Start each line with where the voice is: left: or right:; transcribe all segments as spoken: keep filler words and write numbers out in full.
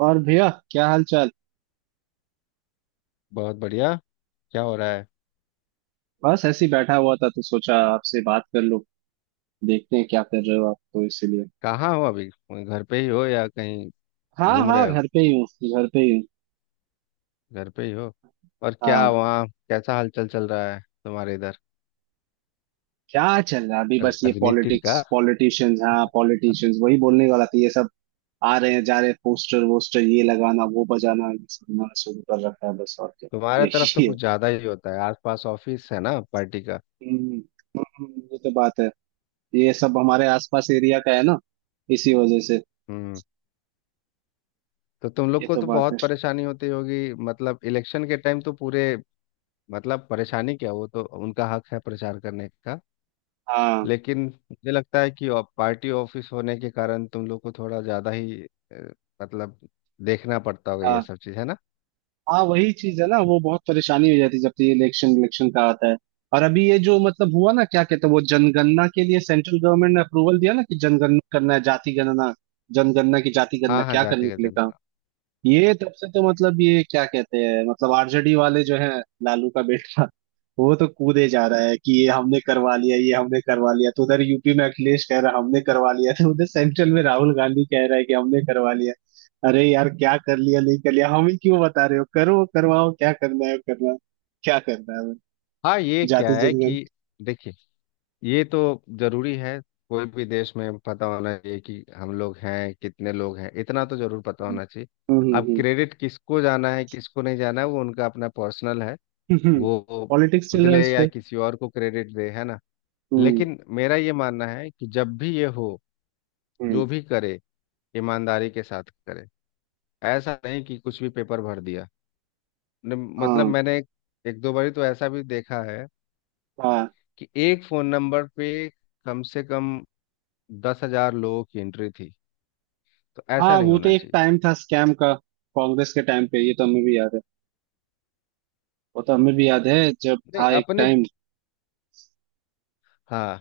right: और भैया, क्या हाल चाल।
left: बहुत बढ़िया। क्या हो रहा है?
right: बस ऐसे ही बैठा हुआ था तो सोचा आपसे बात कर लो, देखते हैं क्या कर रहे हो आप, तो इसीलिए।
left: कहाँ हो अभी? घर पे ही हो या कहीं
right: हाँ
left: घूम
right: हाँ,
left: रहे हो?
right: घर पे ही हूँ। घर पे ही हूँ।
left: घर पे ही हो। और क्या
right: हाँ।
left: वहाँ कैसा हलचल चल रहा है तुम्हारे इधर?
right: क्या चल रहा है अभी, बस ये
left: राजनीति
right: पॉलिटिक्स
left: का।
right: पॉलिटिशियंस, हाँ पॉलिटिशियंस वही बोलने वाला था ये सब। आ रहे हैं जा रहे हैं, पोस्टर वोस्टर ये लगाना वो बजाना, ये सब उन्होंने शुरू कर रखा है, बस और क्या।
left: तुम्हारे तरफ तो
right: यही है।
left: कुछ ज्यादा ही होता है, आसपास ऑफिस है ना पार्टी का।
right: हम्म, हम्म, ये तो बात है। ये सब हमारे आसपास एरिया का है ना, इसी वजह से।
left: हम्म। तो तुम लोग
right: ये
left: को
right: तो
left: तो
right: बात है।
left: बहुत परेशानी होती होगी, मतलब इलेक्शन के टाइम तो पूरे। मतलब परेशानी क्या, वो तो उनका हक है प्रचार करने का।
right: हाँ
left: लेकिन मुझे लगता है कि आप पार्टी ऑफिस होने के कारण तुम लोग को थोड़ा ज़्यादा ही अ, मतलब देखना पड़ता होगा, ये
right: हाँ।
left: सब चीज़ है ना।
right: हाँ, वही चीज है ना, वो बहुत परेशानी हो जाती है जब तक ये इलेक्शन इलेक्शन का आता है। और अभी ये जो मतलब हुआ ना क्या कहते हैं, वो जनगणना के लिए सेंट्रल गवर्नमेंट ने अप्रूवल दिया ना कि जनगणना करना है जाति गणना। जनगणना की जाति गणना
left: हाँ हाँ,
right: क्या
left: जाति
right: करने
left: का
right: के लिए कहा।
left: जनगणना।
right: ये तब से तो मतलब ये क्या कहते हैं, मतलब आरजेडी वाले जो है, लालू का बेटा, वो तो कूदे जा रहा है कि ये हमने करवा लिया ये हमने करवा लिया, तो उधर यूपी में अखिलेश कह रहा है हमने करवा लिया, तो उधर सेंट्रल में राहुल गांधी कह रहा है कि हमने करवा लिया। अरे यार, क्या कर लिया नहीं कर लिया, हम ही क्यों बता रहे हो, करो करवाओ, क्या करना है करना। क्या करना है।
left: हाँ ये क्या
right: जाति
left: है
right: जनगण।
left: कि देखिए, ये तो जरूरी है। कोई भी देश में पता होना चाहिए कि हम लोग हैं कितने, लोग हैं इतना तो जरूर पता होना चाहिए।
right: हम्म,
left: अब
right: हम्म,
left: क्रेडिट किसको जाना है किसको नहीं जाना है वो उनका अपना पर्सनल है।
right: हम्म।
left: वो वो
right: पॉलिटिक्स चल
left: खुद
right: रहा
left: ले
right: है उस
left: या
right: पे।
left: किसी और को क्रेडिट दे, है ना।
right: हम्म।
left: लेकिन मेरा ये मानना है कि जब भी ये हो,
right: हम्म।
left: जो भी करे ईमानदारी के साथ करें। ऐसा नहीं कि कुछ भी पेपर भर दिया। ने- मतलब
right: हाँ,
left: मैंने एक, एक दो बारी तो ऐसा भी देखा है
right: हाँ,
left: कि एक फोन नंबर पे कम से कम दस हजार लोगों की एंट्री थी। तो ऐसा
right: हाँ।
left: नहीं
right: वो तो
left: होना
right: एक
left: चाहिए।
right: टाइम था स्कैम का। कांग्रेस के टाइम पे ये तो हमें भी याद है। वो तो हमें भी याद है। जब
left: नहीं
right: था एक
left: अपने,
right: टाइम।
left: हाँ,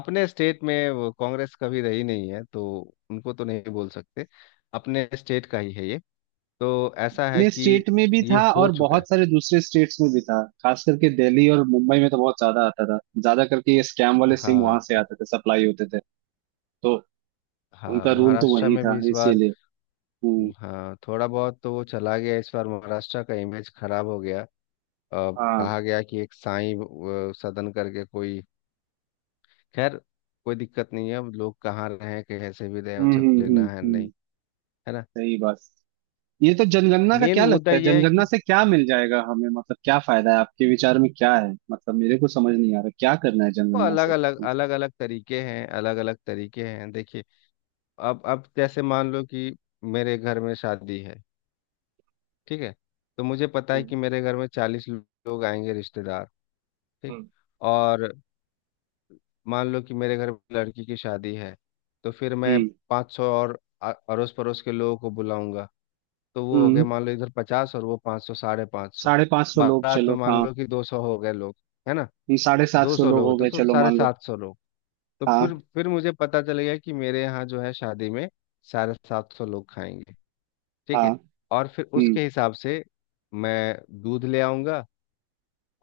left: अपने स्टेट में वो कांग्रेस कभी रही नहीं है, तो उनको तो नहीं बोल सकते। अपने स्टेट का ही है ये। तो ऐसा है
right: अपने
left: कि
right: स्टेट में भी
left: ये
right: था
left: हो
right: और
left: चुका है।
right: बहुत सारे दूसरे स्टेट्स में भी था, खास करके दिल्ली और मुंबई में तो बहुत ज्यादा आता था, ज्यादा करके ये स्कैम वाले सिम
left: हाँ
right: वहां से आते थे सप्लाई होते थे। तो
left: हाँ,
right: उनका रूल तो
left: महाराष्ट्र
right: वही
left: में भी
right: था
left: इस बार।
right: इसीलिए। हम्म।
left: हाँ थोड़ा बहुत तो वो चला गया, इस बार महाराष्ट्र का इमेज खराब हो गया। अब
right: हाँ।
left: कहा गया कि एक साईं अ, सदन करके कोई, खैर कोई दिक्कत नहीं है। अब लोग कहाँ रहें कैसे भी रहें
right: हम्म,
left: उसे
right: हम्म, हम्म।
left: लेना है
right: हम्म,
left: नहीं, है ना।
right: सही बात। ये तो जनगणना का
left: मेन
right: क्या
left: मुद्दा
right: लगता है,
left: यह है
right: जनगणना
left: कि
right: से क्या मिल जाएगा हमें, मतलब क्या फायदा है आपके विचार में क्या है, मतलब मेरे को समझ नहीं आ रहा क्या करना है
left: वो
right: जनगणना से
left: अलग अलग
right: हम्म,
left: अलग अलग तरीके हैं, अलग अलग तरीके हैं देखिए। अब अब जैसे मान लो कि मेरे घर में शादी है, ठीक है। तो मुझे पता है कि मेरे घर में चालीस लोग आएंगे रिश्तेदार, ठीक।
right: हम्म।
left: और मान लो कि मेरे घर में लड़की की शादी है। तो फिर मैं
right: हम्म,
left: पाँच सौ और आ- अड़ोस पड़ोस के लोगों को बुलाऊंगा। तो वो हो गए
right: हम्म,
left: मान लो इधर पचास, और वो पाँच सौ, साढ़े पाँच सौ।
right: साढ़े पांच सौ लोग
left: बारात में
right: चलो
left: मान
right: हाँ।
left: लो कि दो सौ हो गए लोग, है ना।
right: साढ़े सात
left: दो
right: सौ
left: सौ
right: लोग हो
left: लोग, तो
right: गए
left: सो
right: चलो
left: साढ़े
right: मान लो।
left: सात सौ लोग। तो फिर
right: हाँ।
left: फिर मुझे पता चल गया कि मेरे यहाँ जो है शादी में साढ़े सात सौ लोग खाएंगे, ठीक
right: हाँ।
left: है। और फिर
right: हम्म।
left: उसके हिसाब से मैं दूध ले आऊंगा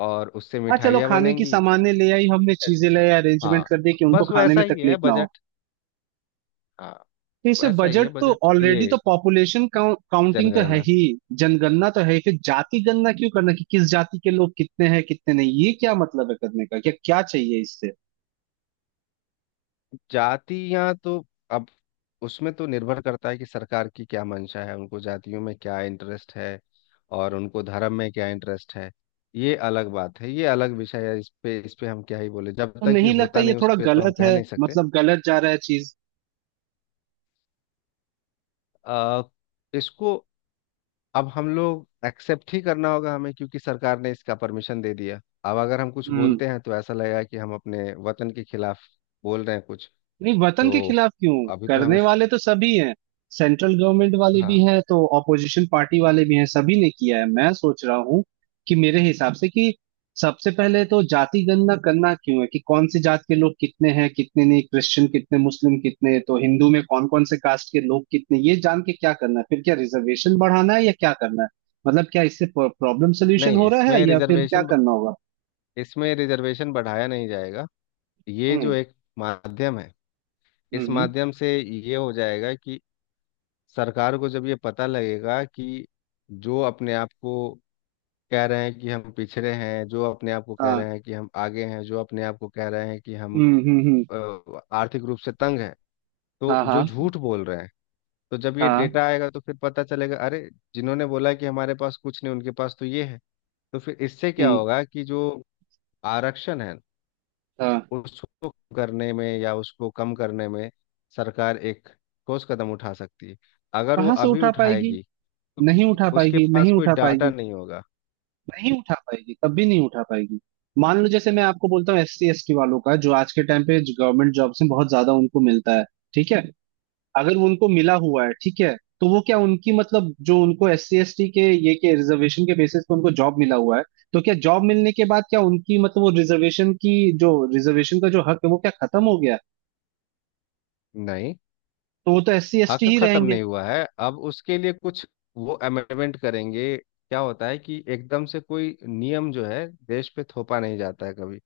left: और उससे
right: हाँ, चलो
left: मिठाइयाँ
right: खाने की
left: बनेंगी।
right: सामान्य ले आई हमने, चीजें ले
left: अच्छा,
right: आई, अरेंजमेंट
left: हाँ
right: कर दी कि उनको
left: बस
right: खाने
left: वैसा
right: में
left: ही
right: तकलीफ
left: है
right: ना हो।
left: बजट। हाँ
right: तो इससे
left: वैसा ही है
right: बजट तो
left: बजट, ये
right: ऑलरेडी तो पॉपुलेशन काउंटिंग तो है
left: जनगणना।
right: ही। जनगणना तो है ही, फिर जाति गणना क्यों करना कि किस जाति के लोग कितने हैं कितने नहीं, ये क्या मतलब है करने का, क्या क्या चाहिए इससे।
left: जातियां तो अब उसमें तो निर्भर करता है कि सरकार की क्या मंशा है, उनको जातियों में क्या इंटरेस्ट है और उनको धर्म में क्या इंटरेस्ट है। ये अलग बात है, ये अलग विषय है। इस पे इस पे हम क्या ही बोले, जब
right: तो
left: तक ये
right: नहीं लगता
left: होता
right: ये
left: नहीं उस
right: थोड़ा
left: पे तो हम
right: गलत
left: कह
right: है,
left: नहीं सकते।
right: मतलब गलत जा रहा है
left: आ, इसको अब हम लोग एक्सेप्ट ही करना होगा हमें, क्योंकि सरकार ने इसका परमिशन दे दिया। अब अगर हम कुछ
right: चीज।
left: बोलते हैं तो ऐसा लगेगा कि हम अपने वतन के खिलाफ बोल रहे हैं कुछ।
right: नहीं, वतन के
left: तो
right: खिलाफ क्यों।
left: अभी तो हमें,
right: करने वाले तो सभी हैं। सेंट्रल गवर्नमेंट वाले भी
left: हाँ।
right: हैं तो ऑपोजिशन पार्टी वाले भी हैं, सभी ने किया है। मैं सोच रहा हूँ कि मेरे हिसाब से कि सबसे पहले तो जाति गणना करना क्यों है, कि कौन सी जात के लोग कितने हैं कितने नहीं, क्रिश्चियन कितने, मुस्लिम कितने, तो हिंदू में कौन कौन से कास्ट के लोग कितने, ये जान के क्या करना है, फिर क्या रिजर्वेशन बढ़ाना है या क्या करना है। मतलब क्या इससे प्रॉब्लम सोल्यूशन
left: नहीं,
right: हो रहा है
left: इसमें
right: या फिर क्या
left: रिजर्वेशन
right: करना होगा।
left: इसमें रिजर्वेशन बढ़ाया नहीं जाएगा। ये जो
right: हम्म,
left: एक माध्यम है, इस
right: हम्म।
left: माध्यम से ये हो जाएगा कि सरकार को जब ये पता लगेगा कि जो अपने आप को कह रहे हैं कि हम पिछड़े हैं, जो अपने आप को कह रहे
right: हाँ।
left: हैं कि हम आगे हैं, जो अपने आप को कह रहे हैं कि हम
right: हम्म, हम्म, हम्म।
left: अ, आर्थिक रूप से तंग हैं, तो
right: हाँ,
left: जो
right: हाँ।
left: झूठ बोल रहे हैं, तो जब ये
right: हाँ।
left: डेटा आएगा तो फिर पता चलेगा, अरे जिन्होंने बोला कि हमारे पास कुछ नहीं, उनके पास तो ये है। तो फिर इससे क्या
right: हम्म।
left: होगा कि जो आरक्षण है
right: हाँ।
left: उसको करने में या उसको कम करने में सरकार एक ठोस कदम उठा सकती है। अगर वो
right: कहाँ से
left: अभी
right: उठा पाएगी।
left: उठाएगी तो
right: नहीं
left: उसके
right: उठा
left: उसके
right: पाएगी,
left: पास
right: नहीं
left: कोई
right: उठा
left: डाटा
right: पाएगी।
left: नहीं होगा।
right: नहीं उठा पाएगी, कभी नहीं उठा पाएगी। मान लो जैसे मैं आपको बोलता हूँ एस सी एस टी वालों का, जो आज के टाइम पे गवर्नमेंट जॉब्स में बहुत ज्यादा उनको मिलता है। ठीक है। अगर उनको मिला हुआ है ठीक है तो वो क्या उनकी, मतलब जो उनको एस सी एस टी के ये के रिजर्वेशन के बेसिस पे उनको जॉब मिला हुआ है, तो क्या जॉब मिलने के बाद क्या उनकी मतलब वो रिजर्वेशन की, जो रिजर्वेशन का जो हक है वो क्या खत्म हो गया।
left: नहीं,
right: तो वो तो एस सी एस
left: हक
right: टी ही
left: खत्म
right: रहेंगे।
left: नहीं हुआ है। अब उसके लिए कुछ वो अमेंडमेंट करेंगे। क्या होता है कि एकदम से कोई नियम जो है देश पे थोपा नहीं जाता है कभी।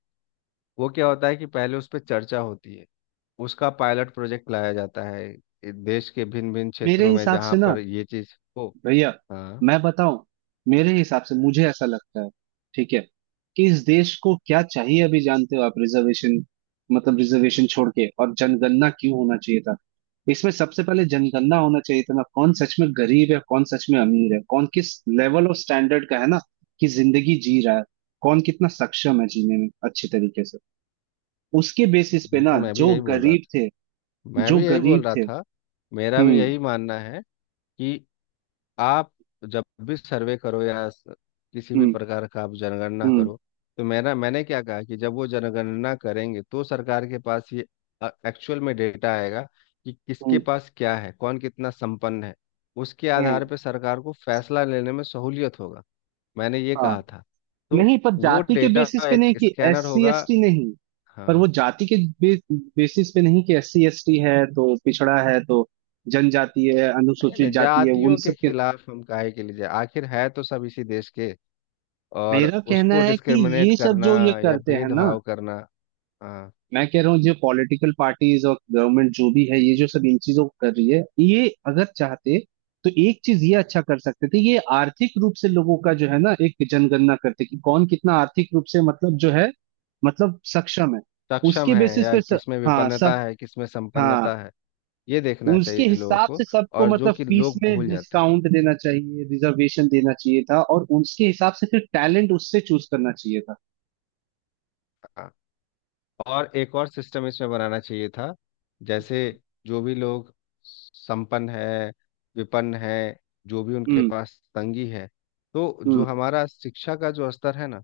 left: वो क्या होता है कि पहले उस पर चर्चा होती है, उसका पायलट प्रोजेक्ट लाया जाता है, देश के भिन्न भिन्न
right: मेरे
left: क्षेत्रों में
right: हिसाब
left: जहाँ
right: से ना
left: पर ये चीज़ हो।
right: भैया,
left: हाँ,
right: मैं बताऊं। मेरे हिसाब से मुझे ऐसा लगता है ठीक है, कि इस देश को क्या चाहिए अभी जानते हो आप, रिजर्वेशन, मतलब रिजर्वेशन छोड़ के और जनगणना क्यों होना चाहिए था। इसमें सबसे पहले जनगणना होना चाहिए था ना, कौन सच में गरीब है कौन सच में अमीर है, कौन किस लेवल ऑफ स्टैंडर्ड का है ना, कि जिंदगी जी रहा है, कौन कितना सक्षम है जीने में अच्छे तरीके से। उसके बेसिस पे ना
left: बिल्कुल मैं भी
right: जो
left: यही बोल रहा
right: गरीब थे,
left: मैं
right: जो
left: भी यही बोल
right: गरीब
left: रहा
right: थे।
left: था, मेरा भी
right: हम्म,
left: यही मानना है कि आप जब भी सर्वे करो या स- किसी भी
right: हम्म,
left: प्रकार का आप जनगणना
right: हम्म,
left: करो, तो मेरा मैंने क्या कहा कि जब वो जनगणना करेंगे तो सरकार के पास ये एक्चुअल में डेटा आएगा कि किसके
right: हम्म।
left: पास क्या है, कौन कितना संपन्न है। उसके आधार
right: हम्म,
left: पर सरकार को फैसला लेने में सहूलियत होगा। मैंने ये
right: हाँ।
left: कहा था। तो
right: नहीं पर
left: वो
right: जाति के
left: डेटा
right: बेसिस पे
left: एक
right: नहीं, कि एस
left: स्कैनर
right: सी
left: होगा,
right: एस टी नहीं। पर वो
left: हाँ।
right: जाति के बे, बेसिस पे नहीं, कि एस सी एस टी है तो पिछड़ा है, तो जनजाति है
left: नहीं नहीं,
right: अनुसूचित जाति है उन
left: जातियों के
right: सब के।
left: खिलाफ हम काहे के लिए जाए, आखिर है तो सब इसी देश के। और
right: मेरा कहना
left: उसको
right: है कि
left: डिस्क्रिमिनेट
right: ये सब
left: करना
right: जो ये
left: या
right: करते हैं ना,
left: भेदभाव करना, हाँ।
right: मैं कह रहा हूँ जो पॉलिटिकल पार्टीज और गवर्नमेंट जो भी है ये जो सब इन चीजों को कर रही है, ये अगर चाहते तो एक चीज ये अच्छा कर सकते थे, ये आर्थिक रूप से लोगों का जो है ना एक जनगणना करते कि कौन कितना आर्थिक रूप से मतलब जो है, मतलब सक्षम है।
left: सक्षम
right: उसके
left: है
right: बेसिस
left: या
right: पे स,
left: किसमें
right: हाँ
left: विपन्नता
right: सब,
left: है किसमें
right: हाँ।
left: संपन्नता है, ये देखना
right: उसके
left: चाहिए लोगों
right: हिसाब
left: को।
right: से सबको
left: और जो
right: मतलब
left: कि
right: फीस
left: लोग
right: में
left: भूल जाते हैं,
right: डिस्काउंट देना चाहिए रिजर्वेशन देना चाहिए था, और उसके हिसाब से फिर टैलेंट उससे चूज करना चाहिए था।
left: हाँ। और एक और सिस्टम इसमें बनाना चाहिए था। जैसे जो भी लोग संपन्न है, विपन्न है, जो भी उनके
right: हम्म।
left: पास तंगी है, तो जो
right: हम्म।
left: हमारा शिक्षा का जो स्तर है ना,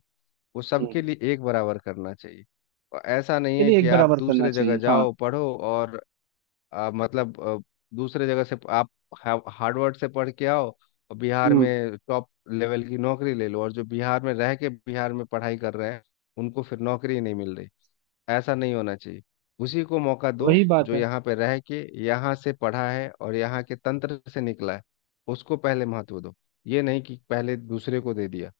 left: वो सबके
right: हम्म
left: लिए एक बराबर करना चाहिए। और ऐसा नहीं
right: के
left: है
right: लिए
left: कि
right: एक
left: आप
right: बराबर करना
left: दूसरे
right: चाहिए,
left: जगह
right: हाँ।
left: जाओ पढ़ो और आ, मतलब आ, दूसरे जगह से आप हा- हार्वर्ड से पढ़ के आओ और बिहार
right: हम्म।
left: में टॉप लेवल की नौकरी ले लो, और जो बिहार में रह के बिहार में पढ़ाई कर रहे हैं उनको फिर नौकरी नहीं मिल रही। ऐसा नहीं होना चाहिए। उसी को मौका दो
right: वही बात
left: जो
right: है।
left: यहाँ पे रह के यहाँ से पढ़ा है और यहाँ के तंत्र से निकला है, उसको पहले महत्व दो। ये नहीं कि पहले दूसरे को दे दिया,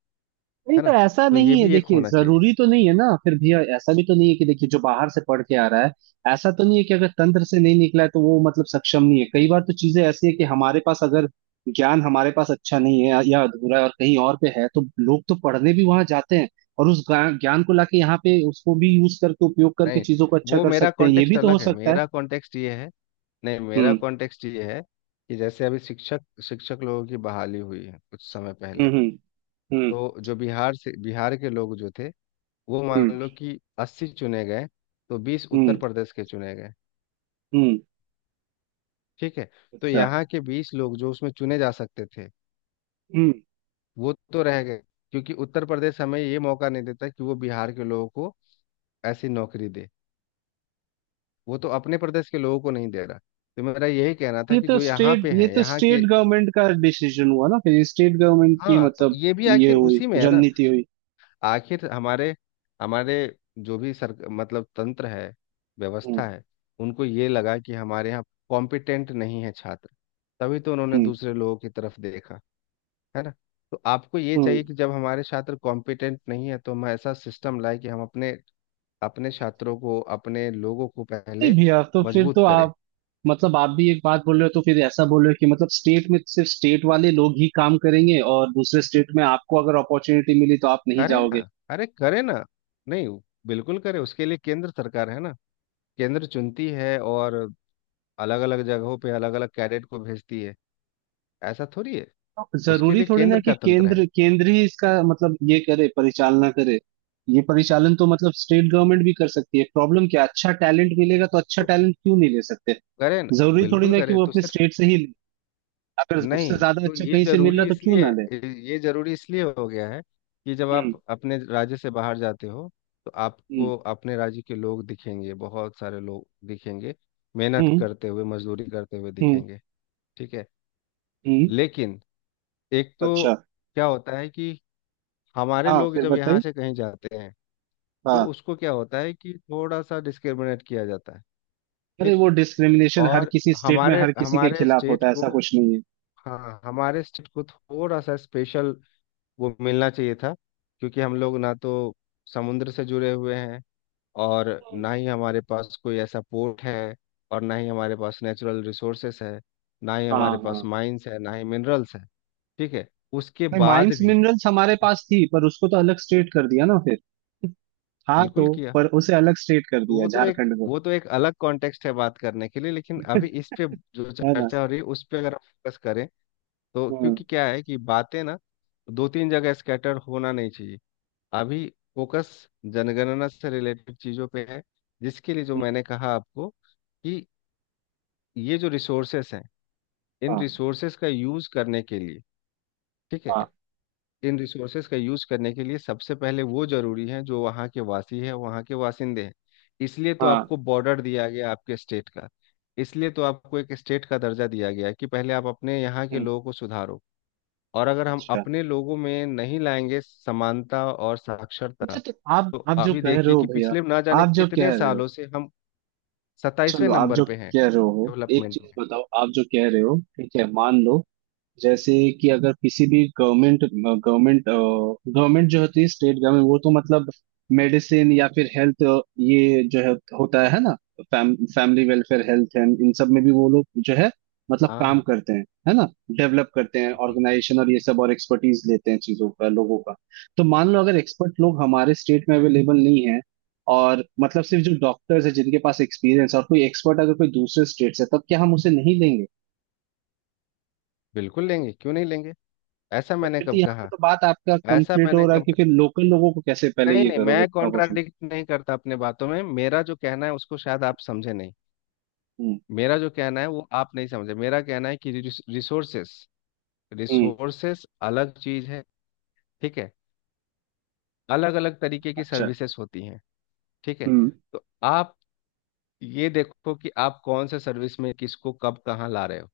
right: नहीं
left: है
right: तो
left: ना।
right: ऐसा
left: तो ये
right: नहीं है
left: भी एक
right: देखिए,
left: होना चाहिए।
right: जरूरी तो नहीं है ना, फिर भी ऐसा भी तो नहीं है कि, देखिए जो बाहर से पढ़ के आ रहा है, ऐसा तो नहीं है कि अगर तंत्र से नहीं निकला है तो वो मतलब सक्षम नहीं है, कई बार तो चीजें ऐसी है कि हमारे पास अगर ज्ञान, हमारे पास अच्छा नहीं है या अधूरा है और कहीं और पे है तो लोग तो पढ़ने भी वहां जाते हैं, और उस ज्ञान ज्ञान को लाके यहाँ पे उसको भी यूज करके उपयोग करके
left: नहीं,
right: चीजों को अच्छा
left: वो
right: कर
left: मेरा
right: सकते हैं, ये भी
left: कॉन्टेक्स्ट
right: तो हो
left: अलग है।
right: सकता है।
left: मेरा कॉन्टेक्स्ट ये है। नहीं, मेरा
right: हम्म।
left: कॉन्टेक्स्ट ये है कि जैसे अभी शिक्षक शिक्षक लोगों की बहाली हुई है कुछ समय पहले।
right: हम्म। हम्म।
left: तो जो बिहार से बिहार के लोग जो थे, वो
right: हम्म।
left: मान
right: हम्म।
left: लो कि अस्सी चुने गए, तो बीस
right: हम्म।
left: उत्तर प्रदेश के चुने गए,
right: हम्म,
left: ठीक है। तो
right: अच्छा।
left: यहाँ के बीस लोग जो उसमें चुने जा सकते थे, वो तो रह गए, क्योंकि उत्तर प्रदेश हमें ये मौका नहीं देता कि वो बिहार के लोगों को ऐसी नौकरी दे। वो तो अपने प्रदेश के लोगों को नहीं दे रहा। तो मेरा यही कहना था
right: ये
left: कि
right: तो
left: जो यहाँ
right: स्टेट
left: पे
right: ये
left: हैं
right: तो
left: यहाँ के,
right: स्टेट गवर्नमेंट का डिसीजन हुआ ना फिर, स्टेट गवर्नमेंट की
left: हाँ, तो
right: मतलब
left: ये भी
right: ये
left: आखिर
right: हुई,
left: उसी में है ना।
right: रणनीति हुई।
left: आखिर हमारे हमारे जो भी सर मतलब तंत्र है
right: हम्म।
left: व्यवस्था है, उनको ये लगा कि हमारे यहाँ कॉम्पिटेंट नहीं है छात्र, तभी तो उन्होंने
right: हम्म।
left: दूसरे लोगों की तरफ देखा, है ना। तो आपको ये
right: हम्म।
left: चाहिए कि जब हमारे छात्र कॉम्पिटेंट नहीं है तो हम ऐसा सिस्टम लाए कि हम अपने अपने छात्रों को, अपने लोगों को
right: नहीं
left: पहले
right: भैया, तो फिर तो
left: मजबूत करें।
right: आप, मतलब आप भी एक बात बोल रहे हो तो फिर ऐसा बोल रहे हो कि मतलब स्टेट में सिर्फ स्टेट वाले लोग ही काम करेंगे, और दूसरे स्टेट में आपको अगर अपॉर्चुनिटी मिली तो आप नहीं
left: करें
right: जाओगे।
left: ना, अरे करें ना। नहीं, बिल्कुल करें। उसके लिए केंद्र सरकार है ना, केंद्र चुनती है और अलग अलग जगहों पे अलग अलग कैडेट को भेजती है, ऐसा थोड़ी है। उसके
right: जरूरी
left: लिए
right: थोड़ी ना
left: केंद्र
right: कि
left: का तंत्र है।
right: केंद्र केंद्र ही इसका मतलब ये करे, परिचालना करे। ये परिचालन तो मतलब स्टेट गवर्नमेंट भी कर सकती है, प्रॉब्लम क्या, अच्छा टैलेंट मिलेगा तो अच्छा
left: तो
right: टैलेंट क्यों नहीं ले सकते।
left: करें न-
right: जरूरी थोड़ी
left: बिल्कुल
right: ना कि
left: करें।
right: वो
left: तो
right: अपने
left: सिर्फ
right: स्टेट से ही ले, अगर उससे
left: नहीं,
right: ज्यादा
left: तो
right: अच्छा
left: ये
right: कहीं से मिल रहा
left: जरूरी
right: तो क्यों
left: इसलिए
right: ना ले।
left: ये जरूरी इसलिए हो गया है कि जब आप
right: हम्म।
left: अपने राज्य से बाहर जाते हो तो
right: हम्म।
left: आपको अपने राज्य के लोग दिखेंगे, बहुत सारे लोग दिखेंगे मेहनत
right: हम्म।
left: करते हुए मजदूरी करते हुए
right: हम्म।
left: दिखेंगे, ठीक है।
right: हम्म।
left: लेकिन एक तो
right: अच्छा।
left: क्या होता है कि हमारे
right: हाँ,
left: लोग
right: फिर
left: जब यहाँ
right: बताइए।
left: से कहीं जाते हैं तो
right: हाँ।
left: उसको क्या होता है कि थोड़ा सा डिस्क्रिमिनेट किया जाता है।
right: अरे,
left: ठीक।
right: वो डिस्क्रिमिनेशन हर
left: और
right: किसी स्टेट में
left: हमारे
right: हर किसी के
left: हमारे
right: खिलाफ
left: स्टेट
right: होता है, ऐसा
left: को,
right: कुछ नहीं है।
left: हाँ हमारे स्टेट को थोड़ा सा स्पेशल वो मिलना चाहिए था। क्योंकि हम लोग ना तो समुद्र से जुड़े हुए हैं, और
right: हम्म,
left: ना ही हमारे पास कोई ऐसा पोर्ट है, और ना ही हमारे पास नेचुरल रिसोर्सेस है, ना ही
right: हाँ,
left: हमारे पास
right: हाँ।
left: माइंस है ना ही मिनरल्स है, ठीक है। उसके
right: नहीं
left: बाद
right: माइंस
left: भी
right: मिनरल्स हमारे
left: उस
right: पास थी पर उसको तो अलग स्टेट कर दिया ना फिर। हाँ तो,
left: बिल्कुल किया।
right: पर उसे अलग स्टेट कर
left: तो
right: दिया
left: वो तो एक
right: झारखंड को।
left: वो तो एक अलग कॉन्टेक्स्ट है बात करने के लिए, लेकिन अभी इस पे जो
right: है ना।
left: चर्चा हो रही है उस पे अगर हम फोकस करें, तो
right: हम्म,
left: क्योंकि क्या है कि बातें ना दो तीन जगह स्कैटर होना नहीं चाहिए। अभी फोकस जनगणना से रिलेटेड चीज़ों पे है, जिसके लिए जो
right: हम्म,
left: मैंने कहा आपको कि ये जो रिसोर्सेस हैं, इन
right: हाँ,
left: रिसोर्सेस का यूज़ करने के लिए, ठीक
right: हाँ,
left: है। इन रिसोर्सेस का यूज़ करने के लिए सबसे पहले वो ज़रूरी हैं जो वहाँ के वासी है, वहाँ के वासिंदे हैं। इसलिए तो
right: हाँ।
left: आपको बॉर्डर दिया गया आपके स्टेट का। इसलिए तो आपको एक स्टेट का दर्जा दिया गया है कि पहले आप अपने यहाँ के
right: हम्म,
left: लोगों को सुधारो। और अगर हम
right: अच्छा।
left: अपने लोगों में नहीं लाएंगे समानता और साक्षरता,
right: अच्छा तो आप,
left: तो
right: आप जो
left: अभी
right: कह रहे
left: देखिए
right: हो
left: कि
right: भैया,
left: पिछले ना जाने
right: आप जो
left: कितने
right: कह रहे हो,
left: सालों से हम सताईसवें
right: चलो आप
left: नंबर
right: जो
left: पे हैं
right: कह रहे हो एक
left: डेवलपमेंट
right: चीज
left: में।
right: बताओ, आप जो कह रहे हो ठीक है, मान लो, जैसे कि अगर किसी भी गवर्नमेंट, गवर्नमेंट गवर्नमेंट जो होती है, स्टेट गवर्नमेंट, वो तो मतलब मेडिसिन या फिर हेल्थ, ये जो है होता है है ना, फैम, फैमिली वेलफेयर हेल्थ है, इन सब में भी वो लोग जो है मतलब
left: हाँ
right: काम
left: हाँ,
right: करते हैं है ना, डेवलप करते हैं,
left: बिल्कुल। हाँ
right: ऑर्गेनाइजेशन और ये सब, और एक्सपर्टीज लेते हैं चीजों का लोगों का। तो मान लो अगर एक्सपर्ट लोग हमारे स्टेट में अवेलेबल नहीं है, और मतलब सिर्फ जो डॉक्टर्स है जिनके पास एक्सपीरियंस, और कोई एक्सपर्ट अगर कोई दूसरे स्टेट से, तब क्या हम उसे नहीं लेंगे।
left: बिल्कुल लेंगे, क्यों नहीं लेंगे? ऐसा
right: तो
left: मैंने
right: फिर तो
left: कब
right: यहाँ पे
left: कहा?
right: तो बात आपका
left: ऐसा
right: कंप्लीट हो
left: मैंने
right: रहा है,
left: कब
right: कि
left: कहा?
right: फिर लोकल लोगों को कैसे पहले
left: नहीं
right: ये
left: नहीं,
right: करोगे
left: मैं
right: प्रमोशन।
left: कॉन्ट्राडिक्ट नहीं करता अपने बातों में। मेरा जो कहना है उसको शायद आप समझे नहीं।
right: हम्म।
left: मेरा जो कहना है वो आप नहीं समझे। मेरा कहना है कि रिसोर्सेस
right: हम्म।
left: रिसोर्सेस अलग चीज है, ठीक है। अलग अलग तरीके की
right: अच्छा।
left: सर्विसेज होती हैं, ठीक है।
right: हम्म।
left: तो आप ये देखो कि आप कौन से सर्विस में किसको कब कहाँ ला रहे हो।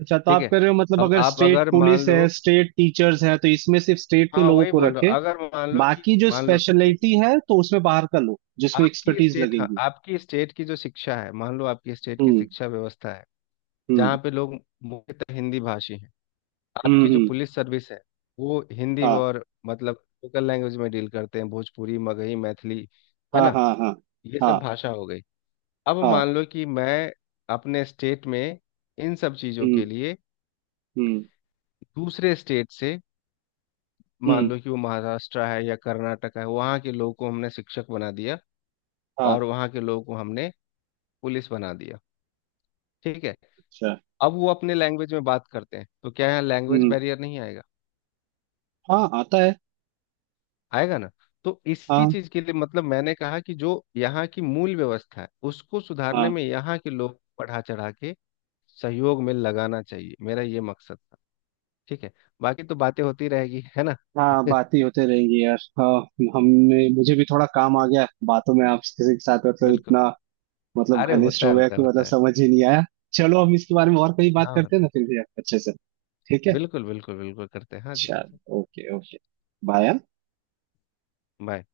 right: अच्छा तो
left: ठीक
right: आप
left: है,
right: कह रहे हो मतलब
left: अब
right: अगर
left: आप
right: स्टेट
left: अगर मान
right: पुलिस
left: लो,
right: है स्टेट टीचर्स है तो इसमें सिर्फ स्टेट के
left: हाँ
right: लोगों
left: वही
right: को
left: बोल रहा
right: रखे,
left: हूँ। अगर मान लो कि,
right: बाकी जो
left: मान लो, ठीक,
right: स्पेशलिटी है तो उसमें बाहर का लोग जिसमें
left: आपकी
right: एक्सपर्टीज
left: स्टेट, हाँ
right: लगेगी।
left: आपकी स्टेट की जो शिक्षा है, मान लो आपकी स्टेट की
right: हम्म।
left: शिक्षा व्यवस्था है
right: हम्म।
left: जहाँ पे लोग मुख्यतः हिंदी भाषी हैं।
right: हम्म।
left: आपकी जो
right: हम्म,
left: पुलिस सर्विस है, वो हिंदी
right: हाँ,
left: और मतलब लोकल लैंग्वेज में डील करते हैं, भोजपुरी मगही मैथिली, है
right: हाँ,
left: ना,
right: हाँ, हाँ,
left: ये सब
right: हाँ,
left: भाषा हो गई। अब
right: हाँ।
left: मान लो कि मैं अपने स्टेट में इन सब चीज़ों के
right: हम्म।
left: लिए
right: हम्म।
left: दूसरे स्टेट से, मान
right: हम्म।
left: लो कि वो महाराष्ट्र है या कर्नाटक है, वहाँ के लोगों को हमने शिक्षक बना दिया और
right: हाँ।
left: वहाँ के लोगों को हमने पुलिस बना दिया, ठीक है।
right: अच्छा।
left: अब वो अपने लैंग्वेज में बात करते हैं तो क्या यहाँ लैंग्वेज
right: हम्म।
left: बैरियर नहीं आएगा?
right: हाँ, आता है।
left: आएगा ना। तो इसी
right: हाँ,
left: चीज़ के लिए मतलब मैंने कहा कि जो यहाँ की मूल व्यवस्था है उसको सुधारने
right: हाँ,
left: में यहाँ के लोग बढ़ा चढ़ा के सहयोग में लगाना चाहिए, मेरा ये मकसद था। ठीक है, बाकी तो बातें होती रहेगी, है ना।
right: हाँ, बातें होते रहेंगी यार, हाँ। हमने, मुझे भी थोड़ा काम आ गया बातों में आपके से- साथ, मतलब
left: बिल्कुल।
right: इतना मतलब
left: अरे
right: घनिष्ठ
left: होता
right: हो
left: है,
right: गया
left: होता है,
right: कि
left: होता
right: मतलब
left: है।
right: समझ ही नहीं आया। चलो हम इसके बारे में और कहीं बात
left: हाँ
right: करते हैं
left: होता
right: ना
left: है,
right: फिर भी अच्छे से। ठीक है।
left: बिल्कुल बिल्कुल बिल्कुल करते हैं, हाँ जी हाँ
right: चल।
left: जी।
right: Okay, okay. बाय।
left: बाय।